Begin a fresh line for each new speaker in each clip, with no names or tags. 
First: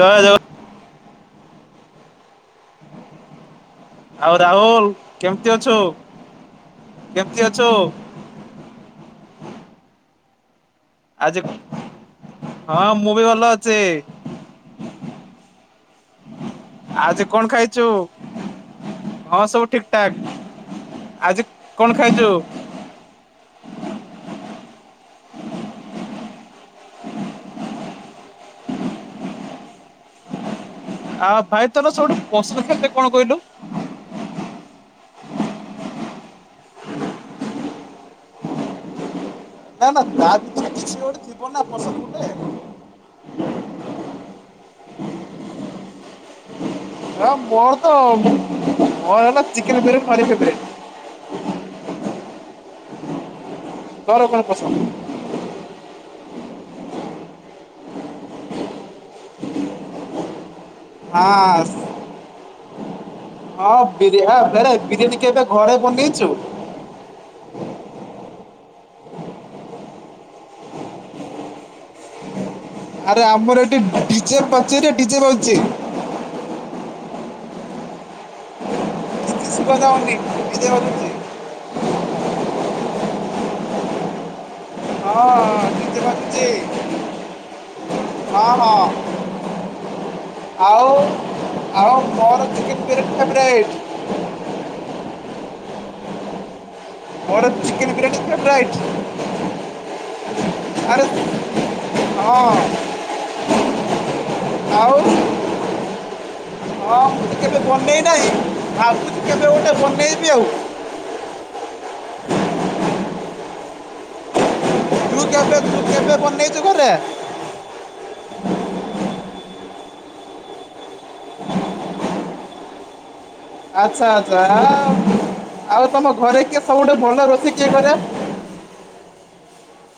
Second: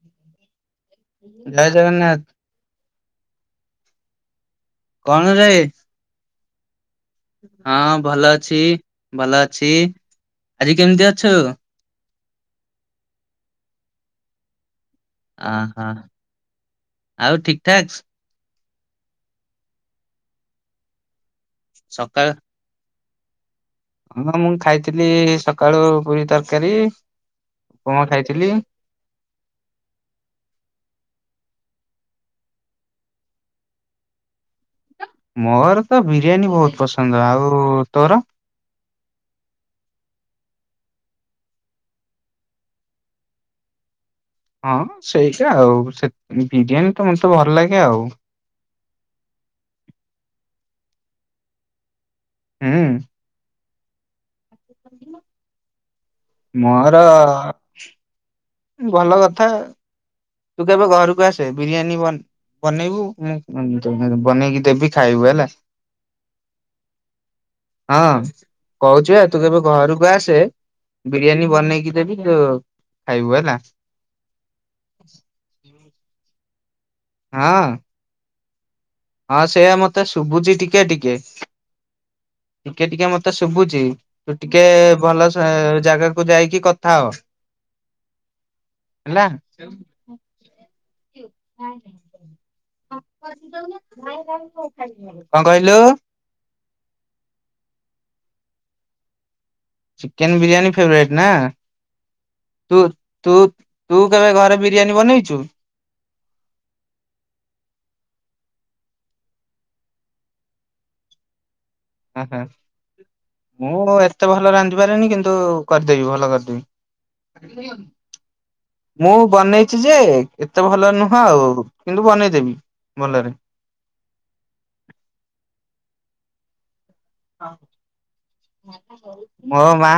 ଜୟ ଜଗ
ଜୟ ଜଗନ୍ନାଥ।
ଆଉ ରାହୁଲ
କଣ ରେ
କେମିତି ଅଛୁ। କେମିତି ଅଛୁ
ହଁ ଭଲ ଅଛି ଭଲ ଅଛି ଆଜି କେମିତି ଅ
ଆଜି ହଁ ମୁଁ ବି ଭଲ ଅଛି।
ଅହ
ଆଜି
ଆଉ
କଣ
ଠିକ
ଖାଇଛୁ।
ଠାକ୍
ହଁ ସବୁ ଠିକ ଠାକ ଆଜି କଣ ଖାଇଛୁ।
ସକାଳ ହଁ ମୁଁ ଖାଇଥିଲି ସକାଳୁ ପୁରୀ ତରକାରୀ ଉପମା ଖାଇଥିଲି।
ଆ ଭାଇ ତୋର ସବୁଠୁ ପସନ୍ଦ ଟା କଣ କହିଲୁ।
ମୋର ତ ବିରିୟାନୀ ବହୁତ ପସନ୍ଦ ଆଉ ତୋର।
ନା ନା ତା ଭିତରୁ କିଛି ଗୋଟେ ଥିବ ନା ପସନ୍ଦ ଗୋଟେ।
ହଁ ସେଇଟା ଆଉ ସେ ବିରିୟାନୀ ତ ମତେ ଭଲ ଲାଗେ ଆଉ।
ମୋରହେଲା ଚିକେନ ବିରିଆନି ଭାରି ଫେବରାଇଟ।
ହୁଁ।
ତୋର କଣ ପଶ୍
ମୋର ଭଲ କଥା ତୁ କେବେ ଘରକୁ ଆସେ
ହଁ
ବିରିୟାନୀ ବ ବନେଇବୁ
ହଁ
ମୁଁ ତ
ବିରିଆ
ବନେଇକି
ଆରେ
ଦେବି
ବିରିୟାନୀ
ଖାଇବୁ
କେବେ
ହେଲା।
ଘରେ ବନେଇଛୁ?
ହଁ କହୁଛୁ ବା ତୁ କେବେ ଘରକୁ ଆସେ ବିରିୟାନୀ ବନେଇକି ଦେବି ତୁ
ଆରେ
ଖାଇବୁ ହେଲା।
ଆମର ଏଠି ଡିଜେ ପଚରେ ଡିଜେ ବାଜୁଛି।
ହଁ। ହଁ
କିଛି
ସେଇଆା
ଶୁଭା
ମତେ
ଯାଉନି
ଶୁଭୁଛି
ଡିଜେ
ଟିକେ ଟିକେ
ବାଜୁଛି।
ଟିକେ ଟିକେ ମତେ ଶୁଭୁଛି। ତୁ ଟିକେ ଭଲ
ହଁ
ସେ
ଦିଦି
ଜାଗାକୁ
ରଖିଛି
ଯାଇକି କଥା ହୋ।
ହଁ ହଁ।
ହେଲା।
ଆଉ ଆଉ ମୋର ଚିକେନ ବିରିଆନି ଫେବ୍ରାଏଟ୍।
କଣ କହିଲୁ।
ମୋର chicken biryani favourite.
Chicken biryani favourite ନା।
ହଁ
ତୁ ତୁ ତୁ କେବେ ଘରେ
ଆଉ
ବିରିୟାନୀ ବନେଇଛୁ।
ହଁ ମୁଁ ତ କେବେ ବନେଇ ନାହିଁ ଭାବୁଛି କେବେ ଗୋଟେ ବନେଇବି ଆଉ।
ହ ହ ମୁଁ ଏତେ ଭଲ ରାନ୍ଧେ ନ୍ଧି ପାରନି
ତୁ
କିନ୍ତୁ
କେବେ ତୁ
କରିଦେବି
କେବେ
ଭଲ
ବନେଇଛୁ ଘରେ
କରିଦେବି। ମୁଁ ବନେଇଛି ଯେ ଏତେ ଭଲ ନୁହଁ ଆଉ କିନ୍ତୁ ବନେଇଦେବି। ଭଲରେ।
ଆଚ୍ଛା ଆଚ୍ଛା ଆ ଆଉ ତମ ଘରେ କିଏ ସବୁଠୁ ଭଲ ରୋଷେଇ କିଏ କରେ।
ମୋ ମା।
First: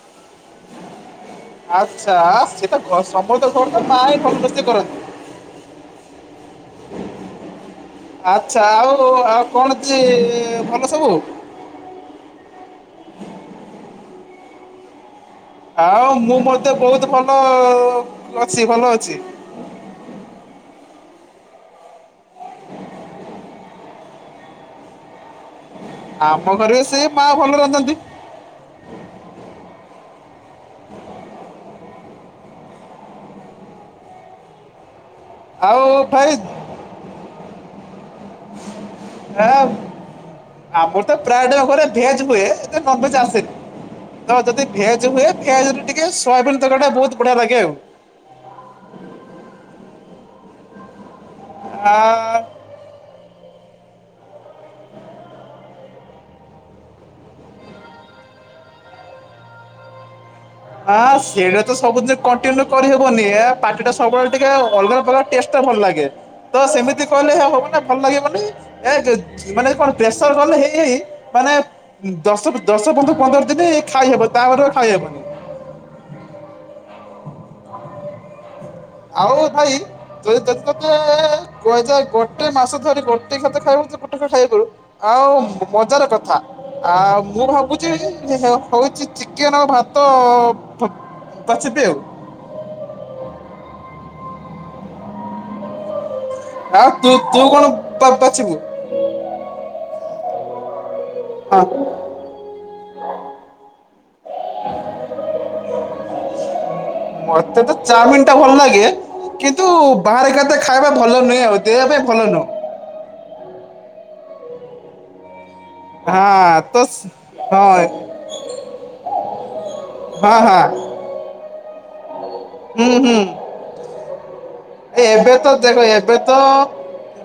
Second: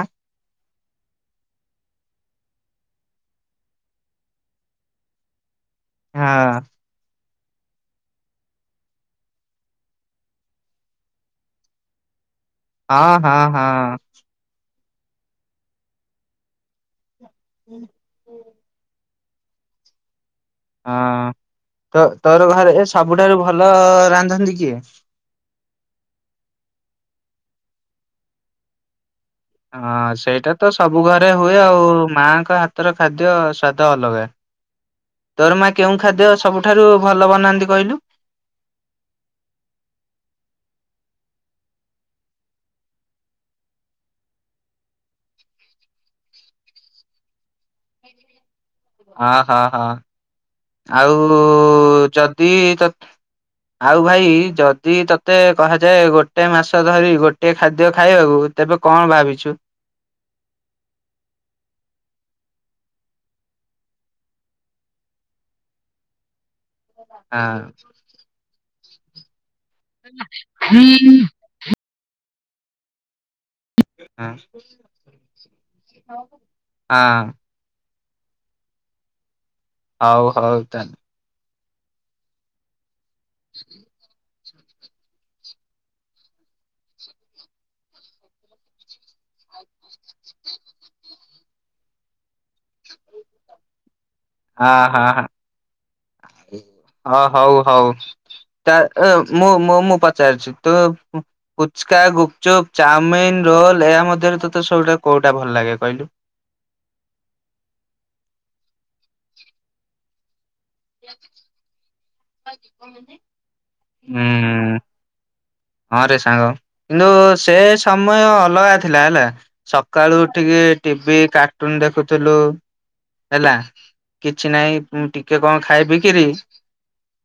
ଆଚ୍ଛା ଆ ସେତ ଘ ସମତେ କୁହନ୍ତି ମା ଭଲ ରୋସେଇ କରନ୍ତି।
ହଁ।
ଆଛା ଆଉ ଆଉ କଣ ଚି ଭଲ ସବୁ।
ହଁ ହଁ ହଁ।
ଆଉ ମୁଁ ମଧ୍ଯ ବହୁତ ଭଲ
[inaudible]
ଅଛି ଭଲ ଅଛି।
ହଁ ତ ତୋର ଘରେ ସବୁଠାରୁ ଭଲ ରାନ୍ଧନ୍ତି କିଏ?
ଆମ ଘରେ ସେ ମା ଭଲରେ ରାନ୍ଧନ୍ତି।
ହଁ ସେଇଟା ତ ସବୁ ଘରେ ହୁଏ, ଆଉ ମାଆଙ୍କ ହାତର ଖାଦ୍ୟ ସ୍ଵାଦ ଅଲଗା। ତୋର ମା କେଉଁ
ଆଉ
ଖାଦ୍ୟ
ଭାଇ
ସବୁଠାରୁ ଭଲ ବନାନ୍ତି କହିଲୁ?
[unintelligible] ଆମର ତ ପ୍ରାୟ ଟ ଘରେ ଭେଜ ହୁଏ, [unintelligible] ନନଭେଜ ଆସେନି। ହଁ ଯଦି ଭେଜ ହୁଏ ଭେଜରେ ଟିକେ ସୋୟାବିନ ତରକାରୀ ଟା ବହୁତ ବଢିଆ ଲାଗେ ଆଉ।
ହଁ ହଁ ହଁ ଆଉ
ଆ
ଯଦି ତତେ ଆଉ ଭାଇ ଯଦି ତତେ କୁହାଯାଏ ଗୋଟେ ମାସ ଧରି ଗୋଟେ ଖାଦ୍ୟ ଖାଇବୁ ତେବେ କଣ ଭାବିଛୁ?
ହଁ ସେଇଟା ତ ସବୁ ଜିନ କଣ୍ଟିନ୍ୟୁ କରିହେବନି, ଏ ପାଟି ଟା ସବୁବେଳେ ଟିକେ ଅଲଗା ପ୍ରକାର ଟେଷ୍ଟ ଭଲ ଲାଗେ ତ ସେମିତି କହିଲେ ହେ
ହଁ
ହବନ ଭଲ ଲାଗିବନି ମାନେ ଏ [unintelligible] ପ୍ରେସର କଲେ ହେଇ ହୋଇ ମାନେ ଦଶ ଦଶ ପନ୍ଦର ପନ୍ଦର ତେବେ
ହଁ
ଖାଇହବ ତାପରେ ଖାଇହବନି।
ହଁ।
ଆଉ ଭାଇ
ହଉ
ତୁ
ହଉ ତାହେଲେ
[unintelligible] କୁହାଯାଏ ଗୋଟେ ମାସ ଧରି ଗୋଟେ ଖାଦ୍ୟ ଖାଇବ ଗୋଟେ [unintelligible] ଖାଇବୁ ଆଉ ମଜାର କଥା ଆଉ ମୁଁ ଭାବୁଚି ହଉଚି ଚିକେନ ଆଉ ଭାତ। [unintelligible]
ହଁ ହଁ
ଆଉ ତୁ
ହ ହ
ତୁ
ହଉ
କଣ
ହଉ
ବା- ବାଛିବୁ
ତା ଏ ମୁଁଁ ମୁଁ ପଚାରୁିଛି ତୁ
ହଁ
ଫୁଚୁକା ଗୁପ୍ ଚୁପ୍ ଚାଉମିନ ଲେ ମଧ୍ୟରେ ତତେ ସବୁଟା କୋଉଟା ଭଲ ଲାଗେ କହିଲୁ?
ମତେ ତ ଚାଉମିନ ଟା ଭଲ ଲାଗେ, କିନ୍ତୁ ବାହାରେ ଖାଦ୍ୟ ଖାଇବା ଭଲ ନୁହେଁ, ଆଉ ଦେହ ପାଇଁ ଭଲ ନୁହଁ।
[unintelligible] ହୁଁ ହୁଁ। ହଁ ରେ ସାଙ୍ଗ
ତ
କିନ୍ତୁ
ସ-
ସେ
ହଁ
ସମୟ ଅଲଗା ଥିଲା ହେଲା। ସକାଳୁ
ହଁ
ଉଠିକି
ହଁ
ଟିଭି କାର୍ଟୁନ ଦେଖୁଥିଲୁ,
ହୁଁ ହୁଁ
ହେଲା। କିଛି ନାହିଁ।
ଏବେ
ଟିକେ
ତ
କଣ
ଦେଖ
ଖାଇ
ଏବେ
ପିଇକିରି
ତ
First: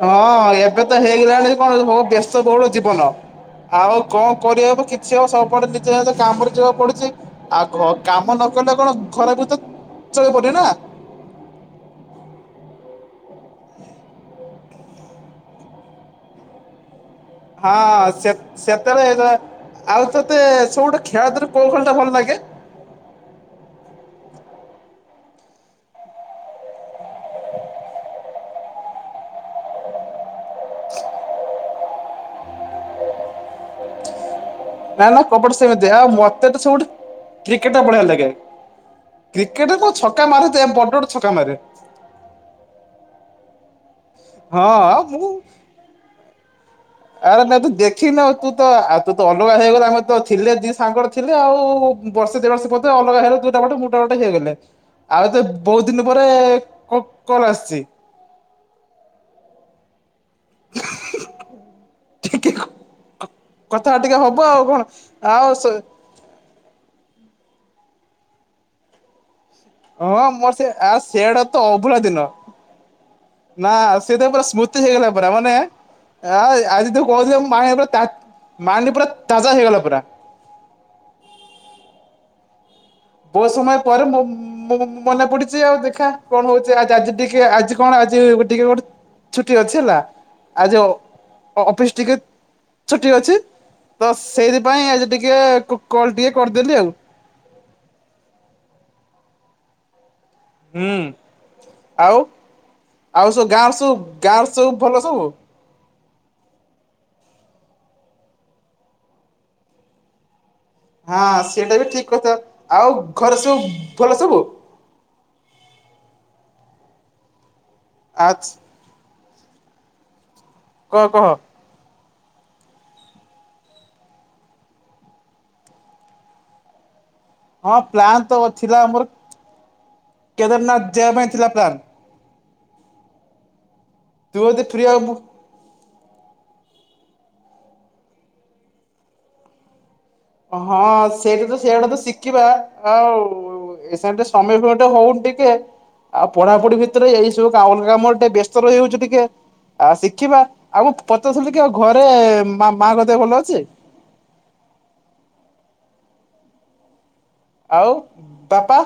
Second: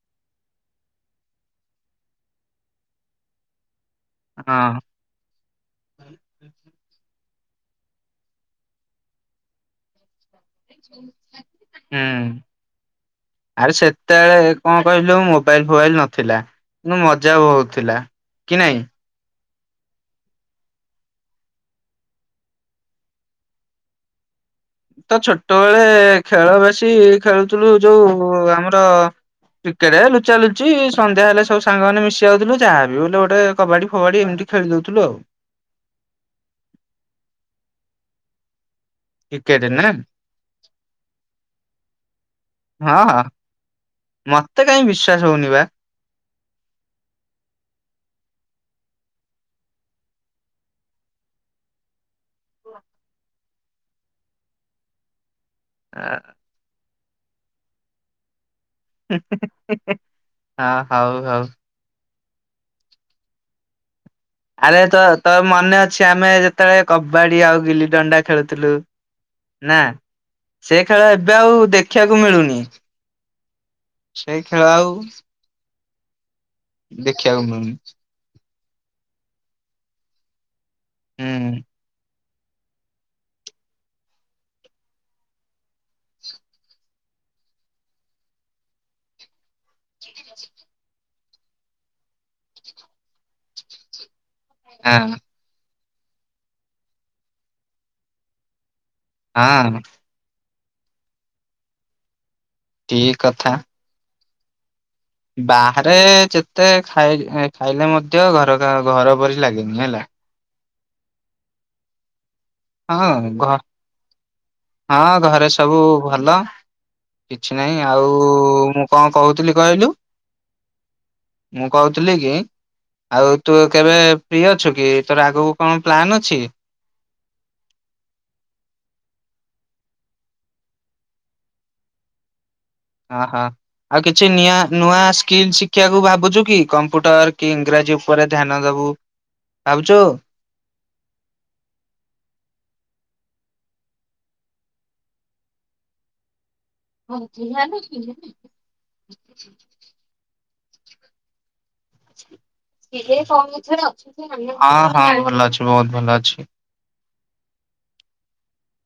ହଁ ଏବେ ତ ହେଇଗଲାଣି କଣ ସ ବ୍ୟସ୍ତ ବହୁଳ ଜୀବନ। ଆଉ କଣ କରି
ହଁ
[unintelligible] ସ ଆ ସବୁପଟେ ନିଜେ ନିଜ କାମରେ ଯିବାକୁ ପଡୁଛି ଆଉ କାମ ନ କଲେ କଣ ଘ [unintelligible] [unintelligible]
ହୁଁ। ଆରେ ସେତେବେଳେ କଣ କହିଲୁ ମୋବାଇଲ ଫୋବାଇଲ ନଥିଲା। [unintelligible]
ହଁ
କି ନାଇଁ
ସେତରେ ଆଉ ତତେ ସବୁ ଗୋଟେ ଖେଳଦରେ କୋଉ ଖେଳ ଟା ଭଲ ଲାଗେ?
ତ ଛୋଟବେଳେ ଖେଳ ବେଶୀ ଖେଳୁଥିଲୁ ଯୋଉ ଆମର କ୍ରିକେଟ ଲୁଚା ଲୁଚି ସନ୍ଧ୍ୟା ହେଲେ ସବୁ ସାଙ୍ଗ ମାନ ମିଶି ଯାଉଥିଲୁ ଯାହାବି ହେଲେ ଗୋଟେ କବାଡି ଫବାଡି ଏମିତି ଖେଳି ଦଉଥିଲୁ
ନା
ଆଉ
ନା କପଟ ଦେହ ଆଉ ମତେ ତ ସବୁଠି କ୍ରିକେଟ ଟା ବଢ଼ିଆ ଲାଗେ। କ୍ରିକେଟ ରେ କ ଛକା ମାର ବଡ ବଡେ ଛକା ମାରେ।
ହଁ ହଁ ମତେ କାହିଁ
ହଁ
ବିଶ୍ଵାସ
ମୁଁ
ହଉନି ବା।
ଆରେ ନାଇଁ ତୁ ଦେଖିନ ତୁ ତ ଆଉ ତୁ ତ ଅଲଗା ହେଇଗଲା ଆ ତ ଥିଲେ ଦି ସାଙ୍ଗ ଥିଲେ ଆଉ ବର୍ଷେ ଦି ବର୍ଷେ ଅଲଗା ହେଲେ ଦୁଇଟା ବାଟେ [unintelligible] ବାଟେ ହେଇଗଲେ।
ହ
ଆଉ ଏତେ ବହୁତ ଦିନ ପରେ କଲ ଆସିଛି।
ହଁ ହଉ ହଉ।
[unintelligible]
ଆରେ ତୋ-ତୋର
ଆଉ
ମନେ ଅଛି ଆମେ ଯେତେବେଳେ କବାଡି ଆଉ ଗିଲିଦଣ୍ଡା ଖେଳୁଥିଲୁ? ନା,
ହଁ ମୋର
ସେ
ଆ
ଖେଳ ଏବେ
ସେଆଡା
ଆଉ ଦେଖିବାକୁ ମିଳୁନି।
ନାଁ, ସେଟା
ସେ
ପୁରା
ଖେଳ
ସ୍ମୃତି
ଆଉ
ହେଇଗଲା, ପୁରା ମାନେ ଆ ଆଜି ତୁ କହୁଥିଲ
ଦେଖିବାକୁ
ମାଇନ
ମିଳୁନି
ପୁରା ତା ମାଇଣ୍ଡ ପୁରା ତାଜା ହେଇଗଲା ପୁରା।
ହୁଁ।
ବହୁତ ସମୟ ପରେ ମୁଁ ମୋ-ମୋ-ମନେ ପଡିଛି ଆଉ ଦେଖିଆ କଣ ହଉଛି ଆ-ଆଜି ଟିକେ ଆଜି କଣ ଆଜି ଟିକେ ଗୋଟେ ଛୁଟି ଅଛି ହେଲା। ଆଜି ଅପ୍-ଅଫିସ୍ ଟିକେ ଛୁଟି ଅଛି ତ ସେଇଥିପାଇଁ ଆଜି
ହଁ
ଟିକେ କ-କଲ୍ ଟିକେ କରିଦେଲି ଆଉ।
ହଁ।
ହୁଁ। ଆଉ
ଠିକ
ଆଉ ସବୁ
କଥା।
ଗାଁରେ ସବୁ ଗାଁରେ ସବୁ ଭଲ ସବୁ?
ବାହାରେ ଯେତେ ଖାଇ ଖାଇଲେ ମଧ୍ୟ ଘର ଖାଇଆ ଘର ପରି ଲାଗେନି ହେଲା।
ହଁ, ସେଇଟା ବି ଠିକ କଥା। ଆଉ
ହଁ
ଘରେ
ଘ
ସବୁ ଭଲ ସବୁ?
ହଁ, ଘରେ ସବୁ ଭଲ। କିଛି ନାହିଁ ଆଉ
ଆଛା
ମୁଁ କଣ କହୁଥିଲି କହିଲୁ?
କହ କହ।
ମୁଁ କହୁଥିଲି କି ଆଉ ତୁ କେବେ ଫ୍ରି ଅଛୁ କି, ତୋର ଆଗକୁ କଣ ପ୍ଲାନ୍ ଅଛି?
ହଁ, ପ୍ଲାନ୍ ତ ଥିଲା ଆମର, କେଦାରନାଥ ଯିବା ପାଇଁ ଥିଲା ପ୍ଲାନ୍।
ଓହୋ। ଆଉ କିଛି
ତୁ
ନିଆଁ
ଯଦି ଫ୍ରି
ନୂଆ
ହବୁ
ସ୍କିଲ୍ ଶିକ୍ ଶିଖିଆକୁ ଭାବୁଛୁ କି, କମ୍ପ୍ୟୁଟର କି ଇଂରାଜୀ ଉପରେ ଧ୍ୟାନ ଦବୁ, ଭାବୁଛୁ?
ହଁ, ସେଇଟା ତ ସେଇଆଡେ ତ ଶିଖିବା ଆଉ ଏସାର ଟିକେ ସମୟ ଫମୟ ଟିକେ ହଉନି ଟିକେ ଆଉ ପଢାପଢି ବି ଭିତେରେ ଏଇ ସବୁ କାମ ଲୋ କାମ ଟିକେ ବ୍ୟସ୍ତ ରହିଯାଉଛି ଟିକେ ଆଉ ଶିଖିବା, ଆଉ ମୁଁ ପଚାରୁଥିଲି ଟିକେ ଆଉ ଘରେ ମାମ
ହେ [unintelligible] ହଁ ହଁ, ଭଲ ଅଛି ବହୁତୁ ଭଲ ଅଛି।
ଆଉ ବାପା?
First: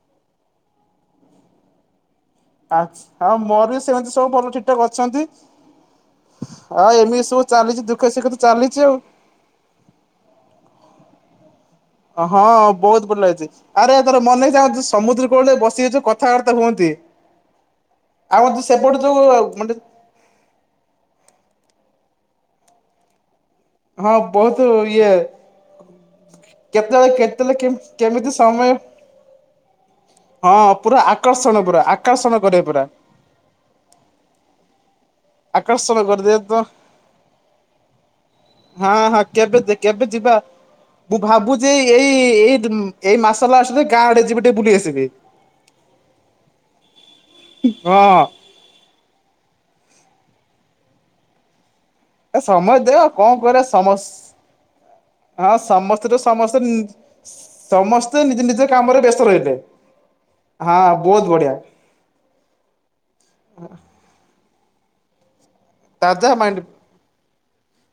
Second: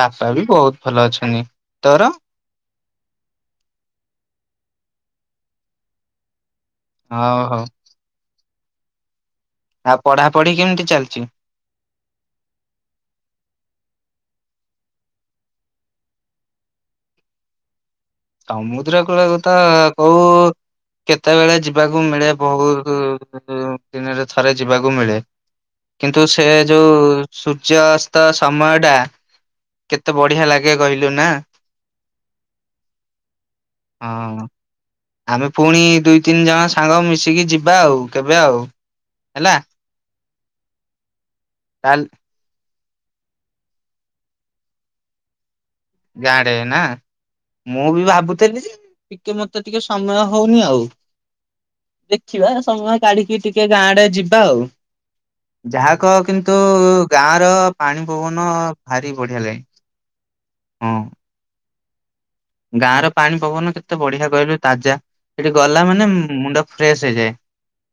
ବାପା ବି ବହୁତ ଭଲ ଅଛନ୍ତି। ତୋର?
ଆଚ୍ଛ, ଆଉ ମୋର ବି ସେମିତି ସବୁ ଭଲ ଠିକଠାକ୍ ଅଛନ୍ତି ଆଉ ଏମିତି
ହଉ
ସବୁ
ହଉ
ଚାଲିଚି, ଦୁଃଖେ ସୁଖେ ତ ଚାଲିଚି ଆଉ।
ଆଉ ପଢାପଢି କେମତି ଚାଲିଚି?
ହଁ ହଁ, ବହୁତୁ ଭଲ ହେଇଚି। ଆରେ ଏ ତୋର ମନେ ଅଛି ଆମେ ଯୋଉ ସମୁଦ୍ର କୂଳରେ ବସି ଯାଇଛୁ କଥାବାର୍ତ୍ତା ହୁଅନ୍ତି। ଆମର ଯୋଉ ସେପଟେ ଯୋଉ
ସମୁଦ୍ରକୂଳ କଥା
ମାନେ
ଓ, କେତେବେଳେ ଯିବାକୁ ମିଳେ ବହୁତୁ କେତେଜଣ
ହଁ
ଦିନରେ ଥରେ
ବହୁତ
ଯିବାକୁ
ଇଏ
ମିଳେ। କିନ୍ତୁ ସେ ଯୋଉ
କେତେବେଳେ କେତେବେଳେ କେମ
ସୂର୍ଯ୍ୟ ଅସ୍ତ
କେମିତି ସମୟ
ସମୟଟା କେତେ ବଢିଆ ଲାଗେ କହିଲୁ ନା?
ତା ସମୟ ପରେ ପରା।
ହଁ ହଁ। ଆମେ ପୁଣି
ଆକର୍ଷଣ
ଦୁଇ
କରିଦିଏ
ତିନି
ତ
ଜଣ ସାଙ୍ଗ ମିଶିକି ଯିବା ଆଉ, କେବେ ଆଉ।
ହଁ ହଁ
ହେଲା।
କେବେ ଦେ କେବେ ଯିବା? ମୁଁ ଭାବୁଚି
ତାହେଲେ
ଏ-ଏଇ ଏଇ ଏଇ ମାସ ଲାଷ୍ଟେରେ ଗାଁ ଆଡେ ଯିବି ଟିକେ ବୁଲି ଆସିବି।
ଗାଁ ଆଡେ ନା? ମୁଁ ବି
ହଁ
ଭାବୁଥିଲି ଯେ, ଟିକେ ମତେ ଟିକେ ସମୟ ହଉନି ଆଉ।
ଏ
ଦେଖିବା,
ଦେ
ସମୟ
ଆଉ କଣ
କାଢିକି
କରିବା
ଟିକେ
ସମ
ଗାଁଡେ ଯିବା ଆଉ।
ହଁ
ଯାହା
ସମସ୍ତେ ତ
କହ
ସମସ୍ତେ
କିନ୍ତୁ ଗାଁର ପାଣି
ସମସ୍ତେ ନିଜ
ପବନ
ନିଜ କାମରେ
ଭାରି
ବ୍ୟସ୍ତ
ବଢିଆ
ରହିଲେ।
ଲାଗେ। [inaudible]
ହଁ, ବହୁତ ବଢିଆ।
ଗାଁର ପାଣି ପବନ କେତେ ବଢିଆ କହିଲୁ, ତାଜା। ସେଠି ଗଲା ମାନେ
ତାଜା ମାଇଣ୍ଡ
ମୁ-ମୁଣ୍ଡ ଫ୍ରେଶ ହେଇଯାଏ।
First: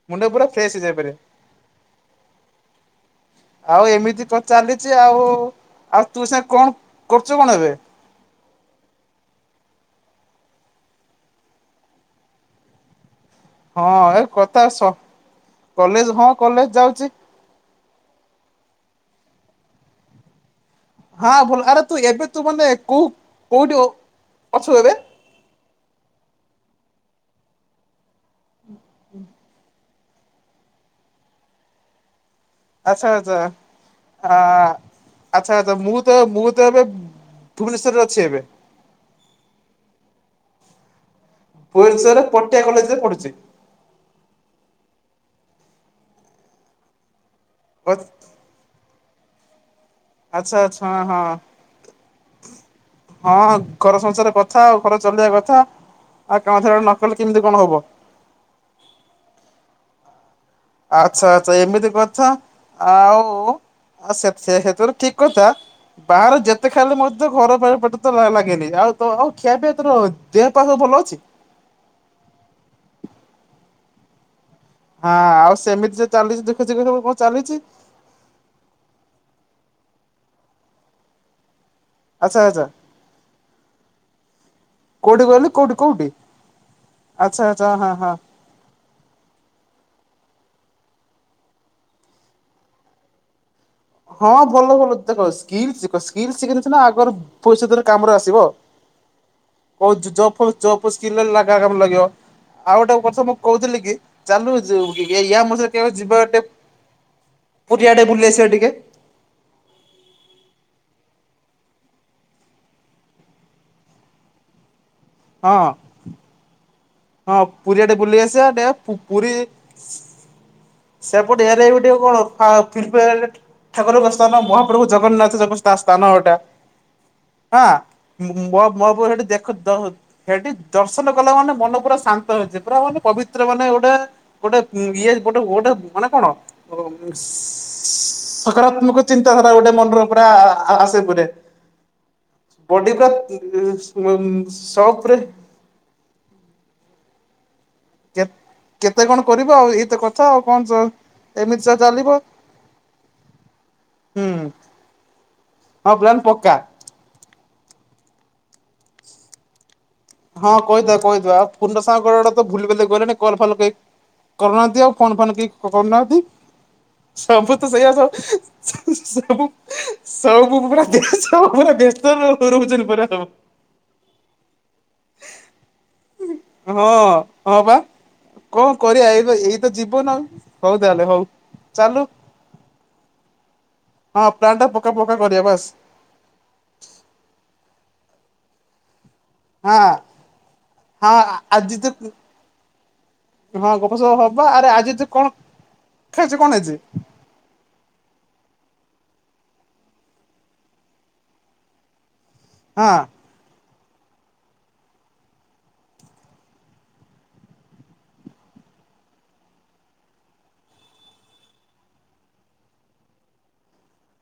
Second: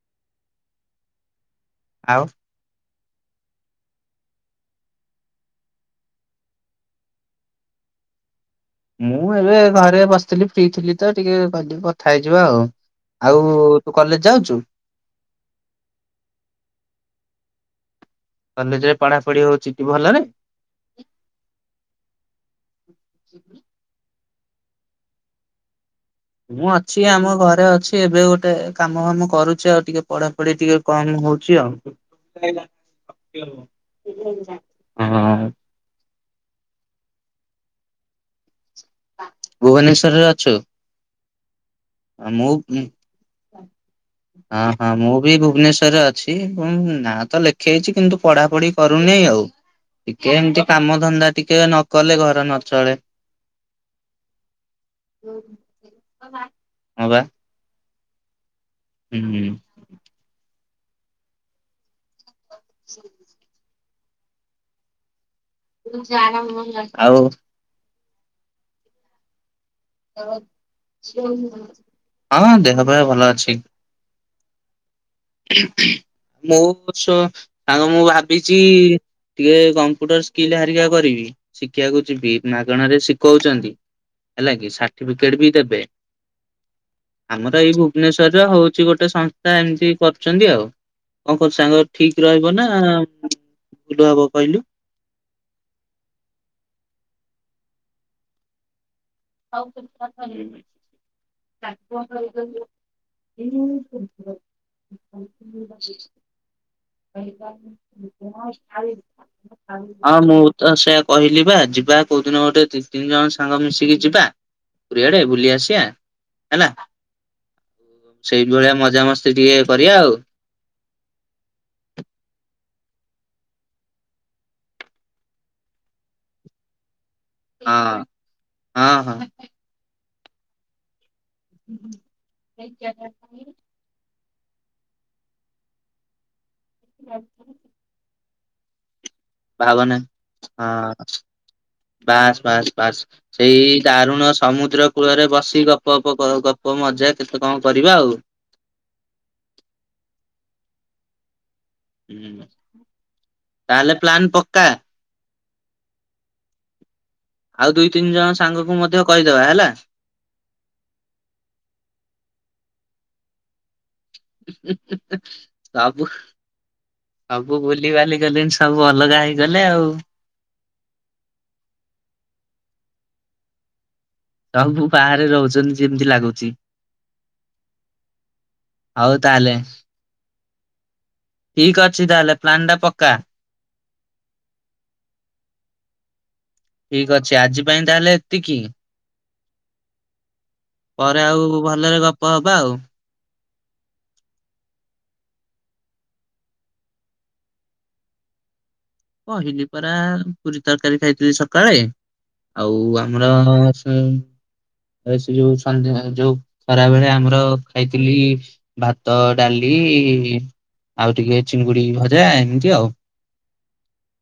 ମୁଣ୍ଡ ପୁରା ଫ୍ରେଶ ହେଇଯାଇପାରିବ।
ଆଉ।
ଆଉ ଏମିତି ତ ଚାଲିଛି ଆଉ, ଆଉ ତୁ ସାକଣ କରୁଛୁ କଣ ଏବେ?
ମୁଁ ଏବେ ଘରେ ବସିଥିଲି ଫ୍ରି ଥିଲି ତ ଟିକେ କଇଲି କଥା ହେଇଯିବା ଆଉ। ଆଉ ତୁ
ହଁ ଏ
କଲେଜ ଯାଉଛୁ?
କଥା ସ କଲେଜ ହଁ କଲେଜ ଯାଉଛି।
କଲେଜ ରେ ପଢାପଢି ହଉଛି ଟି ଭଲରେ?
ହଁ ଭଲ ଆରେ ତୁ ଏବେ ତୁ ମାନେ କୋଉ କୋଉଠୁ ଅ ଅଛୁ ଏବେ?
ମୁଁ ଅଛି ଆମ ଘରେ ଅଛି। ଏବେ ଗୋଟେ କାମ ଫାମ କରୁଛି ଆଉ ଟିକେ ପଢାପଢି ଟିକେ କମ ହଉଛି ଆଉ।
ଆଚ୍ଛା ଆଚଛା ଆ
ହଁ
ଆଚ୍ଛା ଆଚ୍ଛା ମୁଁତ୍ ତ ମୁଁ ତ ଏବେ ଭୁବନେଶ୍ଵରରେ ଅଛି ଏବେ।
ଭୁବନେଶ୍ୱର ରେ ଅଛୁ।
ଭୁବନେଶ୍ୱରରେ
ମୁଁ
ପଟିଆ କଲେଜରେ ପଢୁଛି
[unintelligible] ହଁ ହଁ ମୁଁ ବି ଭୁବନେଶ୍ଵରେ ଅଛି। ହୁଁ ହୁଁ ନାଁ ତ ଲେଖେଇଚି କିନ୍ତୁ ପଢାପଢି କରୁନି ଆଉ, ଟିକେ
ଆଚ୍ଛା
ଏମିତି
ଆଚ୍ଛା
କାମ
ହଁ।
ଧନ୍ଦା ଟିକେ ନ କଲେ ଘର ନଚଳେ।
ହଁ ଘର ସଂସାର କଥା ଆଉ ଘର ଚଲେଇବା କଥା ଆଉ କାମ [unintelligible]
ହଁ
ନକଲେ
ବା
କେମିତି କଣ ହବ।
ହୁଁ ହୁଁ।
ଆଚ୍ଛା ଆଚ୍ଛା ଏମିତି କଥା। ଆଉ ସେ ସେତେ ହେତୁରୁ ଠିକ କଥା। ବାହାରେ ଯେତେ ଖାଇଲେ
ଆଉ
ମଧ୍ୟ ଘର ପାଇଁ ପେଟ ତୋ ଲାଗେନି ଆଉ ତ ଆଉ ଖିଆ ପିଆ ତୋର ଦେହ ପା ସବୁ ଭଲ ଅଛି।।?
ହୁଁ। ହଁ ଦେହ ପାଆ ଭଲ ଅଛି।
ହଁ ଆଉ
[unintelligible] ପିଚି
ସେମିତି ଯେ ଚାଲିଛି
ଟିକେ
ଦୁଃଖ ସୁଖ ସବୁ କଣ ଚାଲିଛି
କମ୍ପ୍ୟୁଟର ସ୍କିଲ୍ ହାରିକା କରିବି। ଶିଖିବାକୁ ଯିବି
ଆଚ୍ଛା ଆଚ୍ଛା।
ମାଗଣାରେ ଶିଖଉଛନ୍ତି। ହେଲା କି
କୋଉଠି
ସାର୍ଟିଫିକେଟ ବି
କହିଲୁ କୋଉଠି
ଦେବେ
କୋଉଠି ଆଚ୍ଛା
ଆମର
ଆଚ୍ଛା
ଏଇ
ହଁ ହଁ।
ଭୁବନେଶ୍ଵରରେ ହଉ ଛି ଗୋଟେ ସଂସ୍ଥା ଏମିତି କରୁଛନ୍ତି ଆଉ କନ୍ କହୁଚୁ ସାଙ୍ଗ ଠିକ ରହିବ ନା ଉଁ
ହଁ ଭଲ ଭଲ ଦେଖ ସ୍କିଲ୍ ଶିଖ ସ୍କିଲ୍ ଶିଖିନେ ସିନା ଆଗରେ ଭାବିଷତରେ କାମରେ ଆସିବ। କଉଚି ଜବ ଫପ ଜବ ସ୍କିଲ ରେ ଲାଗା [unintelligible] ଲାଗିବ ଆଉ ଗୋଟେ କଥା ମୁଁ କହୁଥିଲି କି? ଚାଲୁ ଯ ୟା ମଝିରେ କେବେ ଯିବା ଗୋଟେ ପୁରୀ ଆଡେ ବୁଲି ଆସିବା ଟିକେ
ହଁ ମୁଁ ତ ସେୟା କହିଲି ବା ଯିବା କୋଉ ଦିନ ଗୋଟେ ଦି ତିନି ଜଣ ସାଙ୍ଗ ମିଶିକି ଯିବା। ପୁରି ଆଡେ ବୁଲି
ହଁ
ଆସିଆ ହେଲା।
ହଁ ପୁରୀ ଆଡେ ବୁଲି ଆସିଆ ଟେ
ସେଇଭଳିଆ ମଜାମସ୍ତି
ପୁରୀ
ଟିକେ କରିବା ଆଉ।
[unintelligible] ଠାକୁରଙ୍କ ସ୍ଥାନ ମହାପ୍ରଭୁ ଜଗନ୍ନାଥ ଜ ସ୍ଥାନ ଏଟା। ହାଁ
ହଁ
ମୋ ମୋ
ହଁ
ମୋ ପୁଅ
ହଁ
ହେଟି ଦେଖି ଦେଖ ସେଠି ଦର୍ଶନ କଲା ମାନେ ମନ ପୁରା ଶାନ୍ତ ହେଇଚି ପୁରା ମାନେ ପବିତ୍ର ମାନେ ଗୋଟେ ଗୋଟେ ଇଏ ଗୋଟେ ଗୋଟେ ମାନେ କଣ? ଓ ମିସ ସ ସ ସ ସକାରାତ୍ମକ ଚିନ୍ତାଧାରା ଗୋଟେ
ଭାବନା
ମନର ପୁରା
ହଁ
ଆସେ ପୁରେ।
ବାସ୍ ବାସ୍ ବାସ୍ ସେଇ ଦାରୁଣ ସମୁଦ୍ର
ସପରେ
କୂଳରେ ବସି ଗପ ପ ପ ପ ଗପ ମଜା କେତେ କଣ କରିବା ଆଉ। ହୁଁ
କେତେ କଣ କରିବ ଆଉ ଏଇତ କଥା ଆଉ କଣ ଚ ଏମିତି ଚା ଚାଲି
ହୁଁ ତାହେଲେ
ହୁଁ
ପ୍ଲାନ ପକ୍କା।
ହଁ ପ୍ଲାନ୍ ପକା।
ଆଉ ଦୁଇ ତିନି ଜଣ ସାଙ୍ଗକୁ ମଧ୍ୟ କହିଦବା ହେଲା।
ହଁ କହିଦେବା କହିଦବା ଆଉ ପୁରନା ସାଙ୍ଗ ଗୁଡ଼ା ତ ଭୁଲି ଭାଲି ଗଲେଣି କଲ ଫଲ କେଇ କରୁନାହାନ୍ତି ଆଉ ଫୋନ୍ ଫାନ କେଇ
ସବୁ
କରୁନାଆନ୍ତି। ସବୁ ତ ସେଇଆ
ଭୁଲି
ସ
ବାଲି
[unintelligible]
ଗଲେଣି
ସବୁ
ଅଲଗା
ସବୁ।
ହେଇଗଲେ ଆଉ।
ସବୁ ପୁରା ବ୍ୟସ୍ତ ରହୁଛନ୍ତି ପୁରା ସବୁ।
ସବୁ ବାହାରେ ରହୁଚନ୍ତି ଯେମିତି ଲାଗୁଚି।
ହଁ। ହଁ ବା। କଣ କରିବା
ହଉ
ଏଇ ବା
ତାହେଲେ
ଏଇତ ଜୀବନ ହଉ ତାହେଲେ ହଉ।
ଠିକ
ଚାଲୁ
ଅଛି ତାହେଲେ ପ୍ଲାନଟା ପକା।
ହଁ ପ୍ଲାନ୍ ଟା ପକା ପକା କରିବା ବାସ।
ଠିକ ଅଛି ଆଜି ପାଇଁ ତାହେଲେ ଏତିକି।
ହଁ। ହଁ
ପରେ ଆଉ
ଆଜି ତ
ଭଲରେ ଗପ ହବା ଆଉ
ହଁ ଗପସପ ହବ ଆରେ ଆଜି ତୁ କଣ ଖାଇଚୁ କଣ ଆଜି?
କହିଲି ପରା ପୁରୀ ତରକାରୀ ଖାଇଥିଲି ସକାଳେ ଆଉ
ହଁ।
ଆମ ମଟର ଛୁଇଁ। ଏ ସେ ଯୋଉ ସନ୍ଧ୍ୟା ଯୋଉ ଖରାବେେଳେ ଆମର ଖାଇଥିଲି ଭାତ ଡାଲି ଇ ଈ ଆଉ ଟିକେ ଚିଙ୍ଗୁଡି ଭଜା ଏମିତି ଆଉ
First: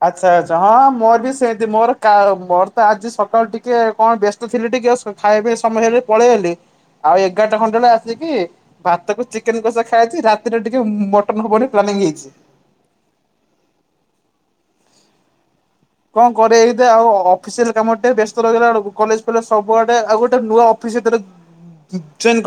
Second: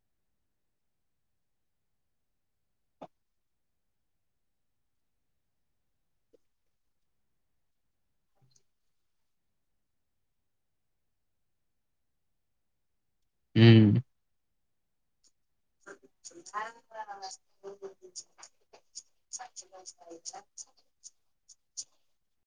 ଆଚ୍ଛା ଆଚ୍ଛା ହଁ ମୋର ବି ସେଏତି ମୋର କା ମୋର ତ ଆଜି ସକାଳୁ ଟିକେ କଣ ବ୍ୟ ତ ଥିଲି ଟିକେ ଖାଇବା ପାଇ ସମୟ ହେଲେ ପଳେଇ ଆଇଲି ଆଉ ଏଗାରଟା ଖଣ୍ଡେ ଏଳେ ଆସି କି ଭାତକୁ ଚିକେନ କଷା ଖାଇଛି ରାତିରେ ଟିକେ ମଟନ ହବ ବୋଲି ପ୍ଲାନିଂ ହେଇଚି।
ହୁଁ।
କଣ କରିବା ଏଇଦ ଆଉ ଅଫିସିଆଲ କାମ ଟିକେ ବ୍ୟସ୍ତ ରହିଲା ଆଳକୁ କଲେଜ ଫଲେଜ୍ ସବୁଆଡେ ଆଉ ଗୋଟେ ନୂଆ ଅ [inaudible]